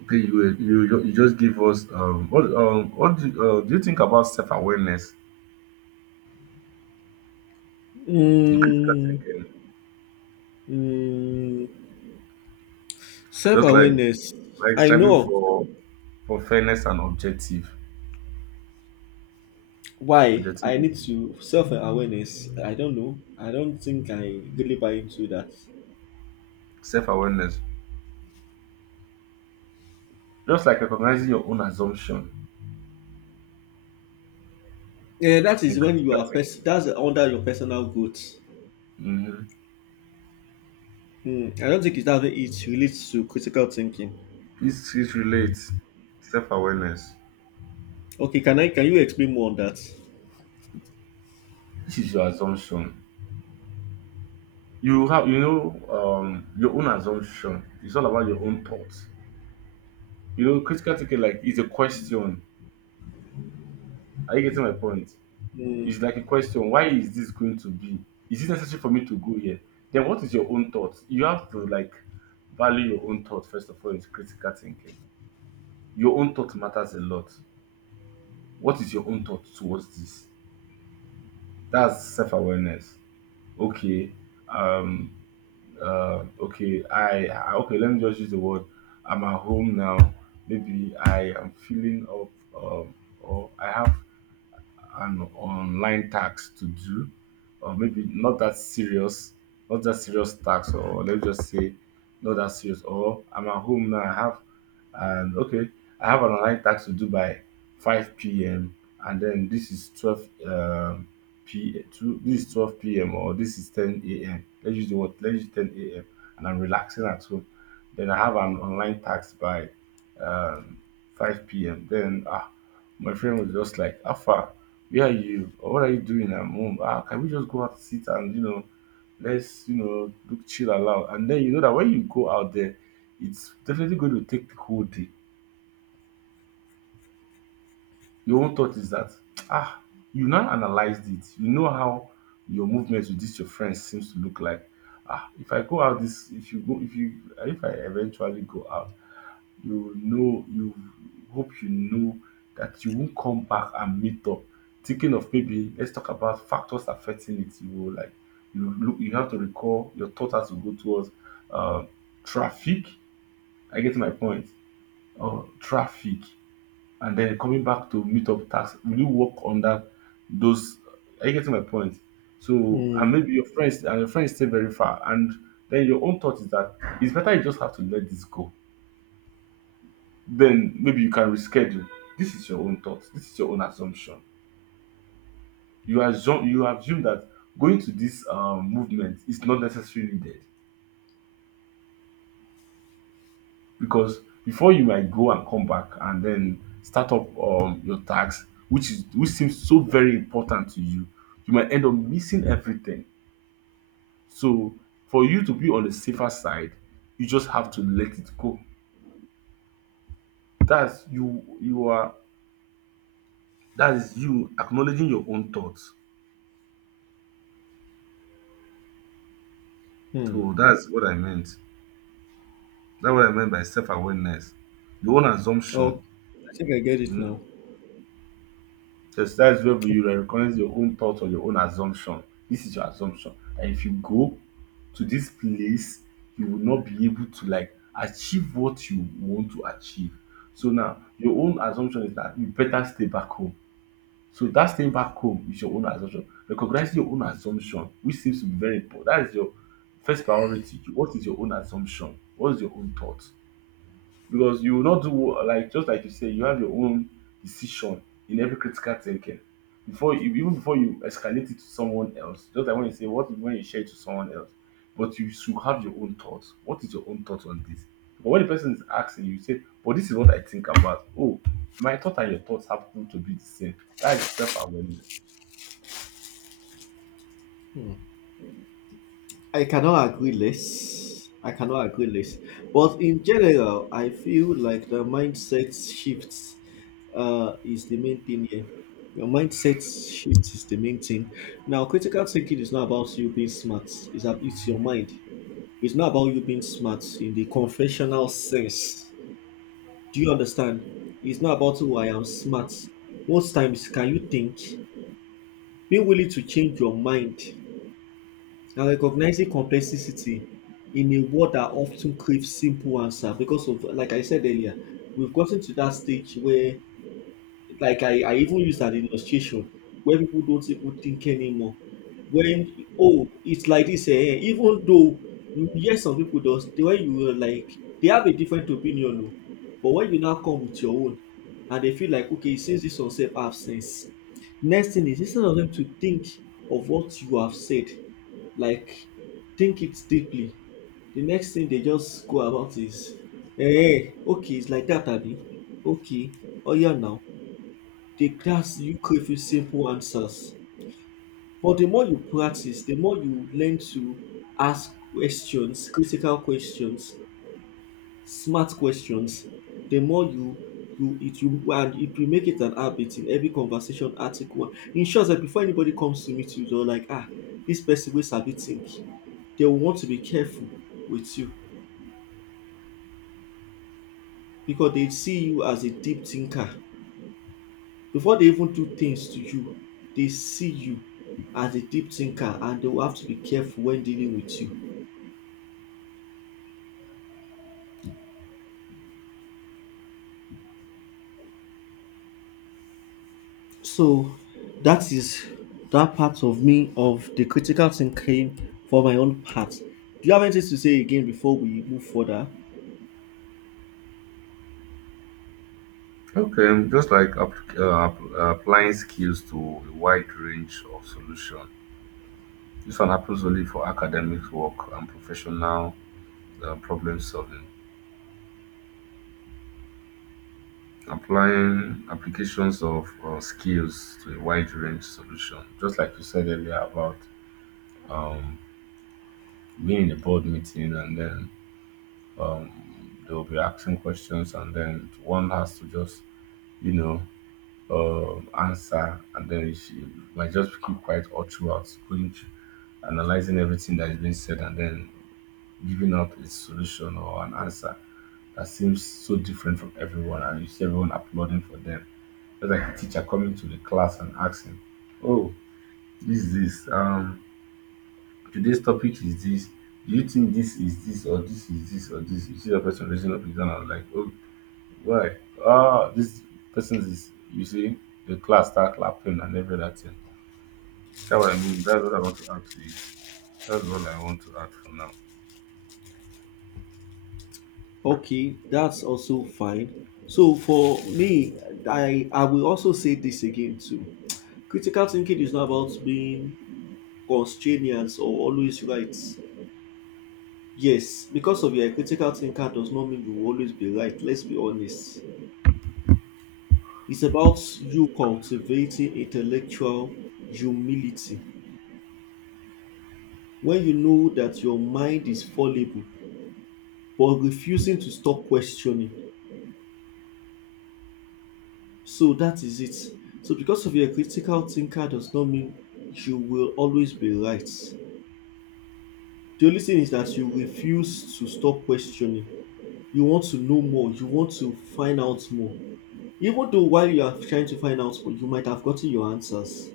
[SPEAKER 1] okay, you just give us what do, do you think about self awareness in critical
[SPEAKER 2] Mm,
[SPEAKER 1] thinking?
[SPEAKER 2] mm,
[SPEAKER 1] Just like
[SPEAKER 2] self-awareness. I
[SPEAKER 1] striving
[SPEAKER 2] know
[SPEAKER 1] for fairness and objective
[SPEAKER 2] why I need
[SPEAKER 1] objectivity,
[SPEAKER 2] to self-awareness. I don't know. I don't think I really buy into that.
[SPEAKER 1] self awareness, just like recognizing your own assumption
[SPEAKER 2] Yeah, that
[SPEAKER 1] in
[SPEAKER 2] is when you
[SPEAKER 1] critical
[SPEAKER 2] are
[SPEAKER 1] thinking.
[SPEAKER 2] that's under your personal growth.
[SPEAKER 1] Mm-hmm.
[SPEAKER 2] Hmm, I don't think it's that way it relates to critical thinking.
[SPEAKER 1] It relates self awareness.
[SPEAKER 2] Okay, can you explain more on that?
[SPEAKER 1] This is your assumption. You have, you know, your own assumption. It's all about your own thoughts. You know, critical thinking like is a question. Are you getting my point?
[SPEAKER 2] Hmm.
[SPEAKER 1] It's like a question, why is this going to be? Is it necessary for me to go here? Then what is your own thoughts? You have to like value your own thought. First of all is critical thinking. Your own thought matters a lot. What is your own thought towards this? That's self-awareness. Okay. um okay, I okay, let me just use the word. I'm at home now. Maybe I am feeling up or I have an online task to do, or maybe not that serious, not that serious task, or let's just say not that serious, or I'm at home now, I have and okay, I have an online task to do by 5 p.m. And then this is 12 This is 12 p.m. or this is 10 a.m. Let's use the word. Let's use 10 a.m. And I'm relaxing at home. Then I have an online task by um, 5 p.m. Then ah, my friend was just like, "How far? Where are you?" Or, "What are you doing?" At home. Ah, can we just go out, sit and, you know, let's, you know, look chill aloud. And then you know that when you go out there, it's definitely going to take the whole day. Your own thought is that ah, you now analyzed it. You know how your movements with this your friends seems to look like. Ah, if I go out this, if you go, if you, if I eventually go out, you know, you hope, you know, that you won't come back and meet up. Thinking of maybe let's talk about factors affecting it. You will like you look you have to recall your thoughts has to go towards uh, traffic. I get my point. Oh, traffic, and then coming back to meet up tax. Will you work on that? Those are you getting my point? So and
[SPEAKER 2] Hmm.
[SPEAKER 1] maybe your friends and your friends stay very far, and then your own thought is that it's better you just have to let this go, then maybe you can reschedule. This is your own thoughts. This is your own assumption. You assume that going to this movement is not necessarily needed because before you might go and come back and then start up your tax, which is which seems so very important to you, you might end up missing everything. So for you to be on the safer side, you just have to let it go. That's you. You are. That is you acknowledging your own thoughts.
[SPEAKER 2] Hmm.
[SPEAKER 1] So that's what I meant. That's what I meant by self-awareness. Your own assumption.
[SPEAKER 2] Oh, I think I get it now.
[SPEAKER 1] So that is where you recognize your own thought or your own assumption. This is your assumption. And if you go to this place, you will not be able to like achieve what you want to achieve. So now your own assumption is that you better stay back home. So that staying back home is your own assumption. Recognize your own assumption, which seems to be very important. That is your first priority. What is your own assumption? What is your own thought? Because you will not do like just like you say you have your own decision in every critical thinking before you even before you escalate it to someone else, just like when you say what if, when you share it to someone else, but you should have your own thoughts. What is your own thought on this? But when the person is asking you say, but this is what I think about. Oh, my thought and your thoughts happen to be the same. That is self-awareness.
[SPEAKER 2] I cannot agree less. I cannot agree less. But in general, I feel like the mindset shifts is the main thing here. Your mindset shift is the main thing. Now, critical thinking is not about you being smart. It's your mind. It's not about you being smart in the conventional sense. Do you understand? It's not about who I am smart. Most times, can you think? Being willing to change your mind. Now, recognizing complexity in a world that often craves simple answer because of, like I said earlier, we've gotten to that stage where, like I even used an illustration, where people don't even think anymore. When, oh, it's like this, even though you hear some people does, the way you were like, they have a different opinion, oh, but when you now come with your own, and they feel like, okay, since this one self have sense, next thing is instead of them to think of what you have said like think it deeply. The next thing they just go about is okay, it's like that, Abby. Okay. Oh, yeah. Now they ask you crave crayfish simple answers, but the more you practice, the more you learn to ask questions, critical questions, smart questions. The more you you it you and if you make it an habit in every conversation article, in short sef before anybody comes to meet you, they're like, ah, this person wey sabi think. They will want to be careful with you because they see you as a deep thinker. Before they even do things to you, they see you as a deep thinker and they will have to be careful when dealing with you. So that is that part of me of the critical thinking for my own part. Do you have anything to say again before we move further?
[SPEAKER 1] Okay, just like applying skills to a wide range of solutions. This one happens only for academic work and professional problem solving, applying applications of skills to a wide range solution. Just like you said earlier about um, being in a board meeting and then they'll be asking questions and then one has to just, you know, answer and then she might just keep quiet all throughout, going through- analyzing everything that is being said and then giving out a solution or an answer that seems so different from everyone and you see everyone applauding for them. Just like a teacher coming to the class and asking, "Oh, this is this. Today's topic is this. Do you think this is this or this is this or this?" You see the person raising up his hand and like, "Oh, why? Ah, this person is." You see, the class start clapping and every other thing. That's what I mean. That's what I want to add to it. That's what I want to add for now.
[SPEAKER 2] Okay, that's also fine. So for me, I will also say this again too. Critical thinking is not about being constrainers or always right. Yes, because of your critical thinker does not mean you will always be right. Let's be honest. It's about you cultivating intellectual humility when you know that your mind is fallible but refusing to stop questioning. So that is it. So because of your critical thinker does not mean you will always be right. The only thing is that you refuse to stop questioning. You want to know more, you want to find out more. Even though while you are trying to find out more, you might have gotten your answers.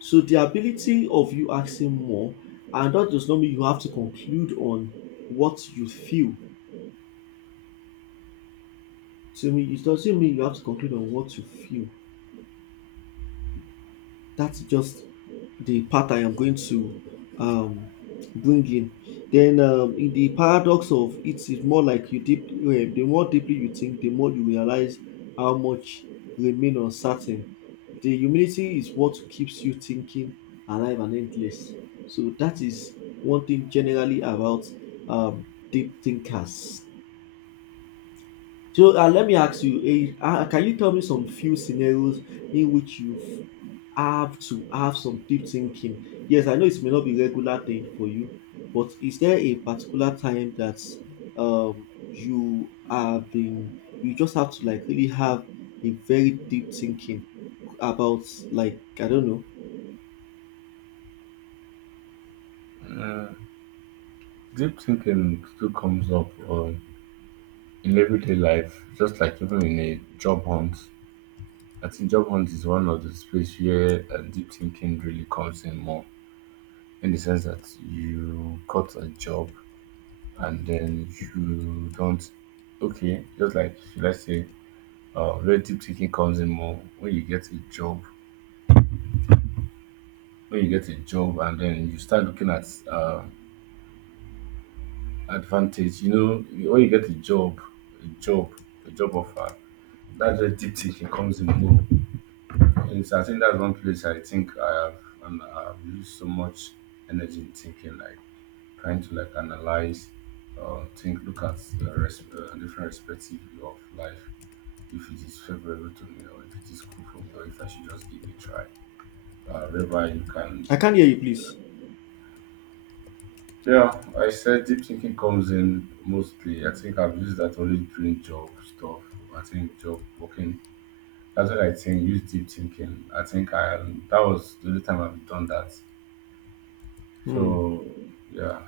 [SPEAKER 2] So the ability of you asking more, and that does not mean you have to conclude on what you feel. To me, it doesn't mean you have to conclude on what you feel. That's just the part I am going to um, bring in. Then, in the paradox of it is more like you deep. The more deeply you think, the more you realize how much remain uncertain. The humility is what keeps you thinking alive and endless. So that is one thing generally about um, deep thinkers. So let me ask you, can you tell me some few scenarios in which you have to have some deep thinking? Yes, I know it may not be regular thing for you, but is there a particular time that you have been, you just have to like really have a very deep thinking about like, I don't know.
[SPEAKER 1] Deep thinking still comes up in everyday life, just like even in a job hunt. I think job hunt is one of the space where deep thinking really comes in more, in the sense that you got a job and then you don't. Okay, just like should I say, where deep thinking comes in more when you get a job, when you get a job and then you start looking at uh, advantage. You know, when you get a job, a job, a job offer, that's where deep thinking comes in more. Yes, I think that's one place I think I have and I've used so much energy in thinking, like trying to like analyze, think, look at the different perspective of life, if it is favorable to me or if it is cool for me or if I should just give it a try. Whereby you can,
[SPEAKER 2] I can't hear you, please.
[SPEAKER 1] yeah, I said deep thinking comes in mostly. I think I've used that only during job stuff. I think job working. That's what I think. Use deep thinking. I think I that was the only time I've done that.
[SPEAKER 2] Hmm.
[SPEAKER 1] So yeah,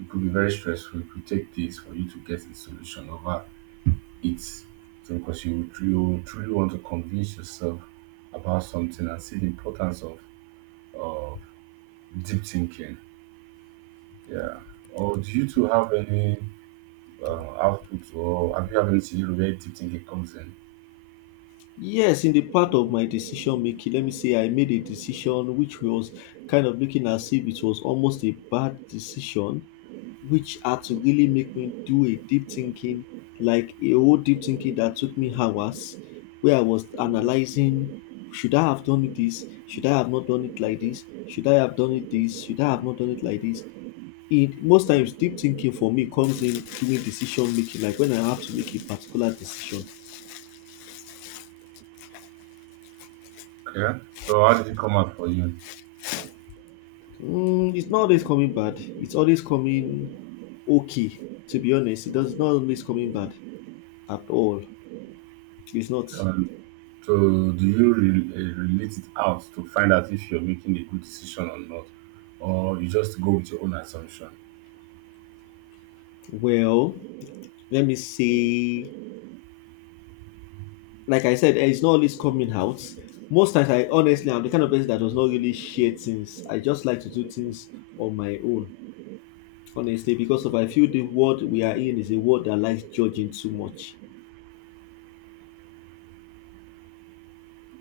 [SPEAKER 1] it could be very stressful. It could take days for you to get a solution over it. So because you truly want to convince yourself about something and see the importance of of deep thinking. Yeah. Or do you two have any output or have you have any scenario where deep thinking comes in?
[SPEAKER 2] Yes, in the part of my decision making, let me say I made a decision which was kind of looking as if it was almost a bad decision, which had to really make me do a deep thinking, like a whole deep thinking that took me hours, where I was analyzing should I have done it this? Should I have not done it like this? Should I have done it this? Should I have not done it like this? It most times deep thinking for me comes in during decision making, like when I have to make a particular decision.
[SPEAKER 1] Yeah. So how did it come out for you?
[SPEAKER 2] Mm, it's not always coming bad. It's always coming okay. To be honest, it does not always coming bad at all. It's not.
[SPEAKER 1] Um, So do you relate it out to find out if you're making a good decision or not, or you just go with your own assumption?
[SPEAKER 2] Well, let me see. Like I said, it's not always coming out. Most times, I honestly, I'm the kind of person that does not really share things. I just like to do things on my own, honestly, because of I feel the world we are in is a world that likes judging too much.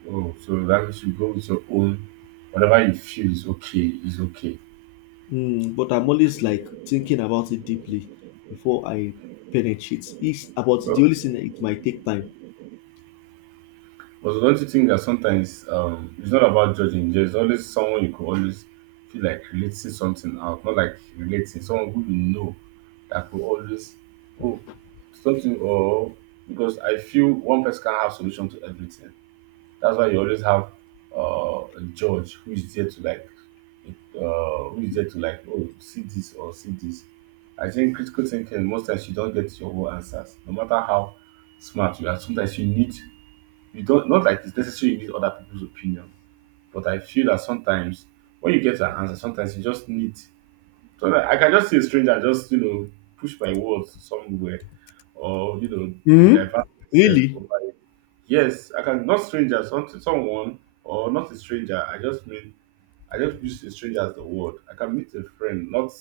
[SPEAKER 1] Oh, so that means you go with your own. Whatever you feel is okay, is okay.
[SPEAKER 2] Mm, but I'm always like thinking about it deeply before I penetrate. It's about the
[SPEAKER 1] Well,
[SPEAKER 2] only thing that it might take time.
[SPEAKER 1] but don't you think that sometimes it's not about judging? There's always someone you could always feel like relating something out, not like relating someone who you know that could always oh something or because I feel one person can have solution to everything. That's why you always have a judge who is there to like uh, who is there to like oh see this or see this. I think critical thinking most times you don't get your own answers, no matter how smart you are. Sometimes you need you don't not like it's necessary you need other people's opinion, but I feel that sometimes when you get an answer, sometimes you just need. So that I can just see a stranger and just you know push my words somewhere or you know to
[SPEAKER 2] Hmm?
[SPEAKER 1] divert.
[SPEAKER 2] Really?
[SPEAKER 1] Yes, I can not strangers unto someone or not a stranger. I just mean I just use a stranger as the word. I can meet a friend, not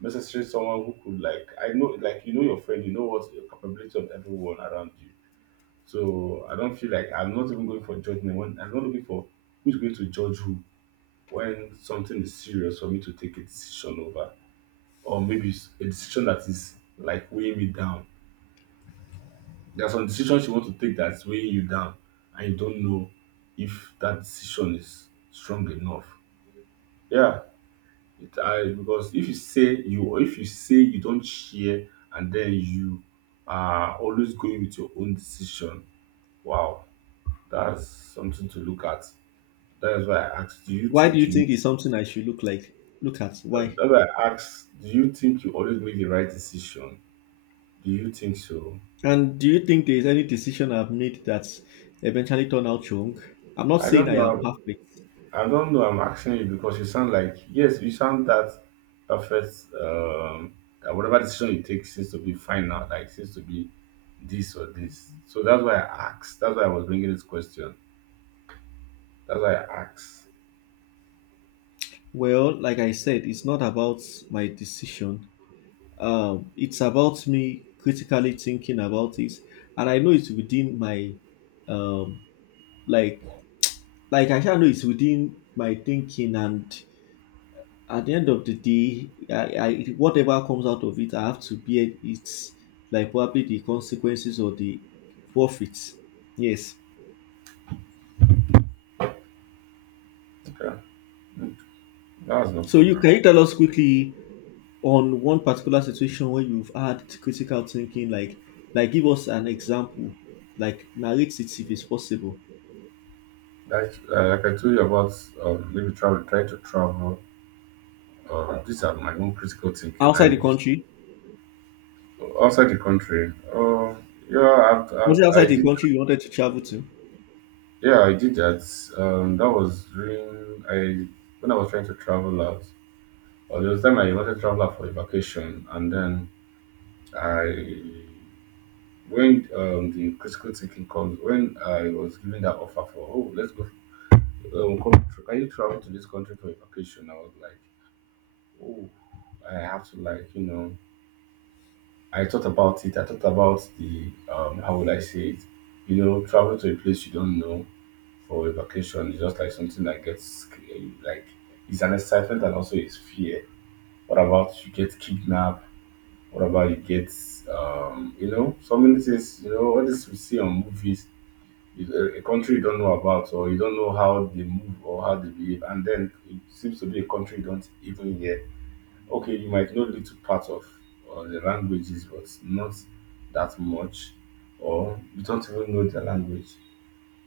[SPEAKER 1] necessarily someone who could like I know like you know your friend, you know what your capability of everyone around you. So I don't feel like I'm not even going for judgment when I'm not looking for who's going to judge who when something is serious for me to take a decision over. Or maybe it's a decision that is like weighing me down. There are some decisions you want to take that's weighing you down, and you don't know if that decision is strong enough. Yeah, it, I because if you say you don't share and then you are always going with your own decision. Wow, that's something to look at. That's why I asked, do you
[SPEAKER 2] Why do
[SPEAKER 1] think
[SPEAKER 2] you
[SPEAKER 1] you
[SPEAKER 2] think it's something I should look like? Look at why?
[SPEAKER 1] that's why I asked, do you think you always make the right decision? Do you think so?
[SPEAKER 2] And do you think there is any decision I've made that eventually turned out wrong? I'm not
[SPEAKER 1] I
[SPEAKER 2] saying
[SPEAKER 1] don't
[SPEAKER 2] I am
[SPEAKER 1] know
[SPEAKER 2] perfect.
[SPEAKER 1] I don't know. I'm asking you because you sound like yes, you sound that perfect. Um, that whatever decision you take seems to be final, like seems to be this or this. So that's why I asked. That's why I was bringing this question. That's why I asked.
[SPEAKER 2] Well, like I said, it's not about my decision. It's about me critically thinking about it, and I know it's within my um like like I shall know it's within my thinking and at the end of the day I whatever comes out of it I have to bear it, like probably the consequences or the profits. Yes.
[SPEAKER 1] Okay, that was no
[SPEAKER 2] So you
[SPEAKER 1] problem.
[SPEAKER 2] can you tell us quickly on one particular situation where you've had critical thinking, like give us an example, like narrate it if it's possible.
[SPEAKER 1] Like, I told you about maybe try to travel. These are my own critical thinking. I
[SPEAKER 2] Outside the
[SPEAKER 1] used
[SPEAKER 2] country?
[SPEAKER 1] outside the country. Yeah, I've,
[SPEAKER 2] Was it
[SPEAKER 1] I've,
[SPEAKER 2] outside
[SPEAKER 1] I
[SPEAKER 2] the
[SPEAKER 1] did
[SPEAKER 2] country you wanted to travel to?
[SPEAKER 1] Yeah, I did that. That was during I when I was trying to travel out. Or there was time I wanted to travel out for a vacation, and then I when the critical thinking comes when I was given that offer for, oh, let's go, come, can you travel to this country for a vacation? I was like, oh, I have to like you know I thought about it. I thought about the, how would I say it? You know, travel to a place you don't know, or a vacation is just like something that gets like, it's an excitement and also it's fear. What about you get kidnapped? What about you get so many things? You know all this we see on movies is a country you don't know about, or you don't know how they move or how they behave, and then it seems to be a country you don't even hear. Okay, you might know little part of the languages, but not that much, or you don't even know their language.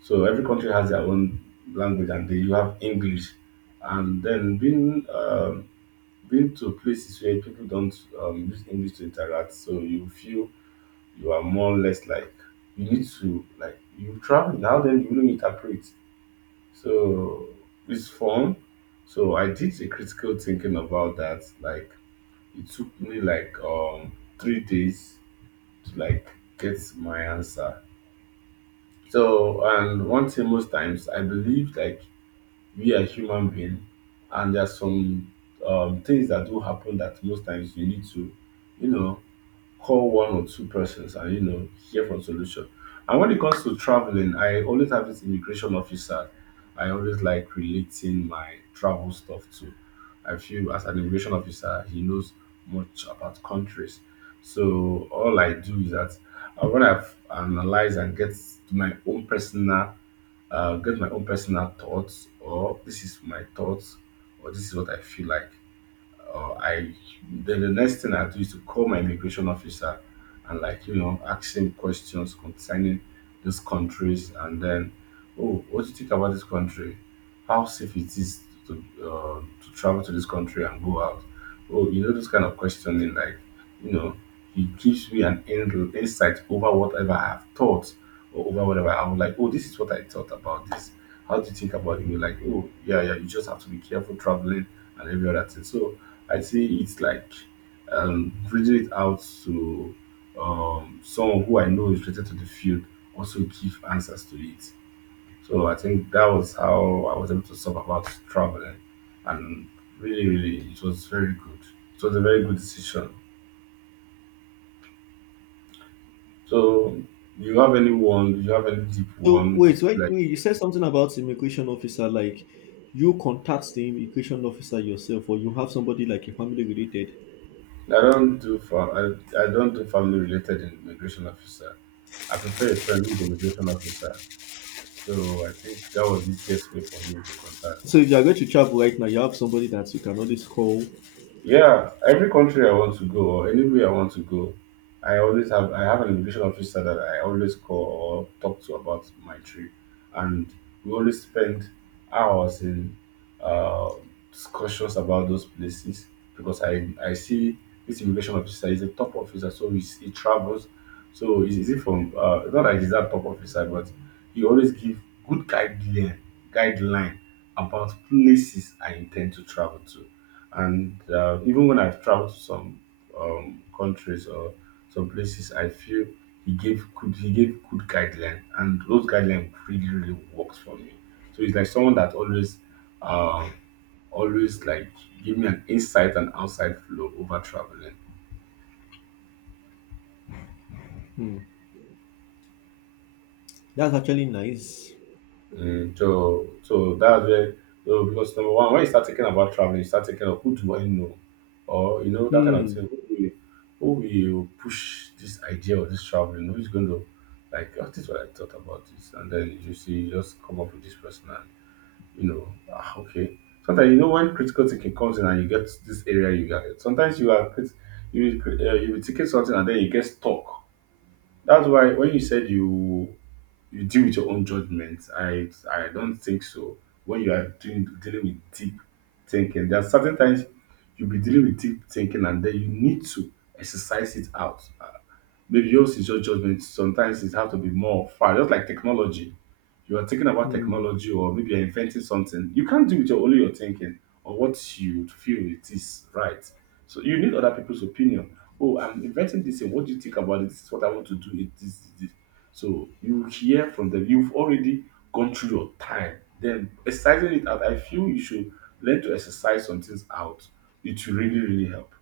[SPEAKER 1] So every country has their own language, and then you have English. And then being to places where people don't use English to interact, so you feel you are more or less like you need to, like, you travel now. Then you don't interpret, so it's fun. So I did a critical thinking about that. Like, it took me like 3 days to, like, get my answer. So, and one thing most times I believe, like, we are human being, and there are some things that do happen that most times you need to, you know call one or two persons and, hear from solution. And when it comes to traveling, I always have this immigration officer. I always like relating my travel stuff to. I feel as an immigration officer, he knows much about countries. So all I do is that, when I've analyzed and get my own personal my own personal thoughts, or this is my thoughts, or this is what I feel like, or I then the next thing I do is to call my immigration officer and, like, ask him questions concerning these countries, and then, oh, what do you think about this country? How safe it is to travel to this country and go out? Oh, you know, this kind of questioning, like, you know, it gives me an insight over whatever I have thought, or over whatever I'm like. Oh, this is what I thought about this. How do you think about it? You're like, oh, yeah, yeah. You just have to be careful traveling and every other thing. So I see, it's like, reading it out to, someone who I know is related to the field also give answers to it, so I think that was how I was able to solve about traveling. And really, really, it was very good. It was a very good decision. So, you have any deep
[SPEAKER 2] So
[SPEAKER 1] one?
[SPEAKER 2] wait, wait,
[SPEAKER 1] Like,
[SPEAKER 2] wait, you said something about immigration officer, like you contact the immigration officer yourself, or you have somebody like a family related.
[SPEAKER 1] I don't do family related immigration officer. I prefer a friendly immigration officer. So I think that was the easiest way for me to contact.
[SPEAKER 2] So if you are going to travel right now, you have somebody that you can always call.
[SPEAKER 1] Yeah, every country I want to go or anywhere I want to go, I have an immigration officer that I always call or talk to about my trip, and we always spend hours in, uh, discussions about those places, because I see this immigration officer is a top officer, so he travels, so he's easy from, not that he's that top officer, but he always give good guideline about places I intend to travel to. And, even when I've traveled to some, countries or some places, I feel he gave good guideline, and those guidelines really really worked for me. So he's like someone that um always like give me an insight and outside flow over traveling.
[SPEAKER 2] Hmm. That's actually nice.
[SPEAKER 1] So that's where, so because number one, when you start thinking about traveling, you start thinking of, who do I know? Or, you know, that kind of
[SPEAKER 2] Hmm.
[SPEAKER 1] thing. Who will push this idea of this traveling? Who's going to, like, oh, this is what I thought about this, and then you see you just come up with this person and, you know, ah, okay. Sometimes, when critical thinking comes in and you get this area, you get sometimes you are crit- you will cri- you will ticket something and then you get stuck. That's why when you said, you deal with your own judgment. I don't think so. When you are doing dealing with deep thinking, there are certain times you'll be dealing with deep thinking, and then you need to exercise it out. Maybe yours is your judgment. Sometimes it have to be more far, just like technology. You are thinking about
[SPEAKER 2] Hmm.
[SPEAKER 1] technology, or maybe you're inventing something. You can't do it with your only your thinking or what you feel it is right. So you need other people's opinion. Oh, I'm inventing this thing. What do you think about it? This is what I want to do. It this this. This." So you hear from them. You've already gone through your time. Then exercising it out. I feel you should learn to exercise some things out. It will really really help.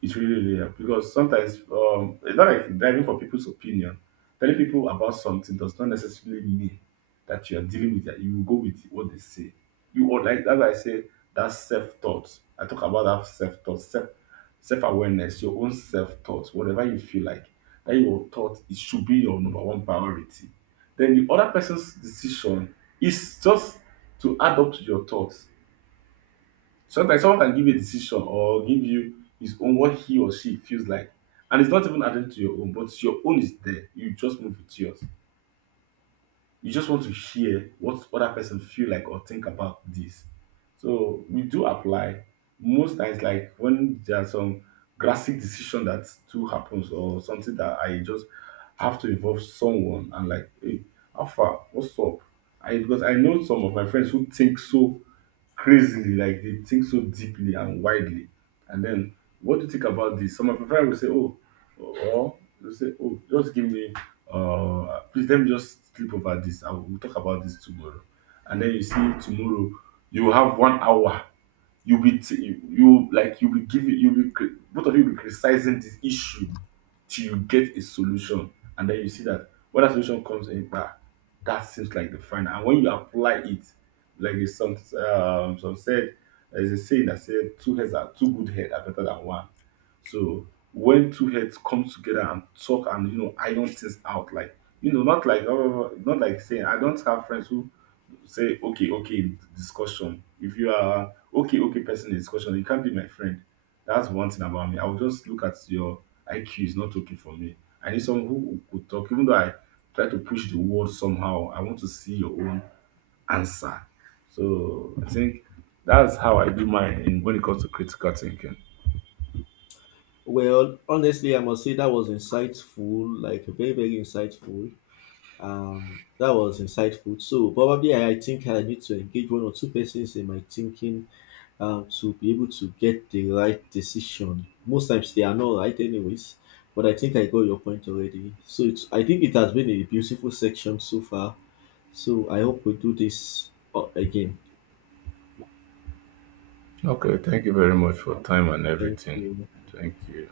[SPEAKER 1] It really, really helps because sometimes, it's not like driving for people's opinion. Telling people about something does not necessarily mean that you are dealing with that. You will go with what they say. You or like that's why I say that self thought. I talk about that self thought, self awareness, your own self thoughts, whatever you feel like. That your thought, it should be your number one priority. Then the other person's decision is just to add up to your thoughts. Sometimes someone can give you a decision or give you his own, what he or she feels like. And it's not even added to your own, but your own is there. You just move with yours. You just want to hear what other person feel like or think about this. So we do apply most times like when there are some drastic decision that too happens, or something that I just have to involve someone and like, hey, how far? What's up? I because I know some of my friends who think so crazily, like, they think so deeply and widely. And then, what do you think about this? Some of my friends will say, oh, or they'll say, oh, just give me, please let me just sleep over this. I will we'll talk about this tomorrow. And then you see tomorrow, you have 1 hour. You'll be giving, you'll be, cri- Both of you will be criticizing this issue till you get a solution, and then you see that when that solution comes in, bah, that seems like the final, and when you apply it, like, the some said, there's a saying that said two good heads are better than one. So when two heads come together and talk, and iron things out, like, not like, not like saying, I don't have friends who say okay okay in discussion. If you are okay okay person in discussion, you can't be my friend. That's one thing about me. I will just look at your IQ is not okay for me. I need someone who could talk, even though I try to push the word somehow. I want to see your own answer. So I think that's how I do mine in when it comes to critical thinking.
[SPEAKER 2] Well, honestly, I must say that was insightful, like very, very insightful. That was insightful. So probably I think I need to engage one or two persons in my thinking to be able to get the right decision. Most times they are not right, anyways. But I think I got your point already. So it's, I think it has been a beautiful section so far. So I hope we do this again.
[SPEAKER 1] Okay, thank you very much for time and
[SPEAKER 2] Thank
[SPEAKER 1] everything.
[SPEAKER 2] you.
[SPEAKER 1] Thank you.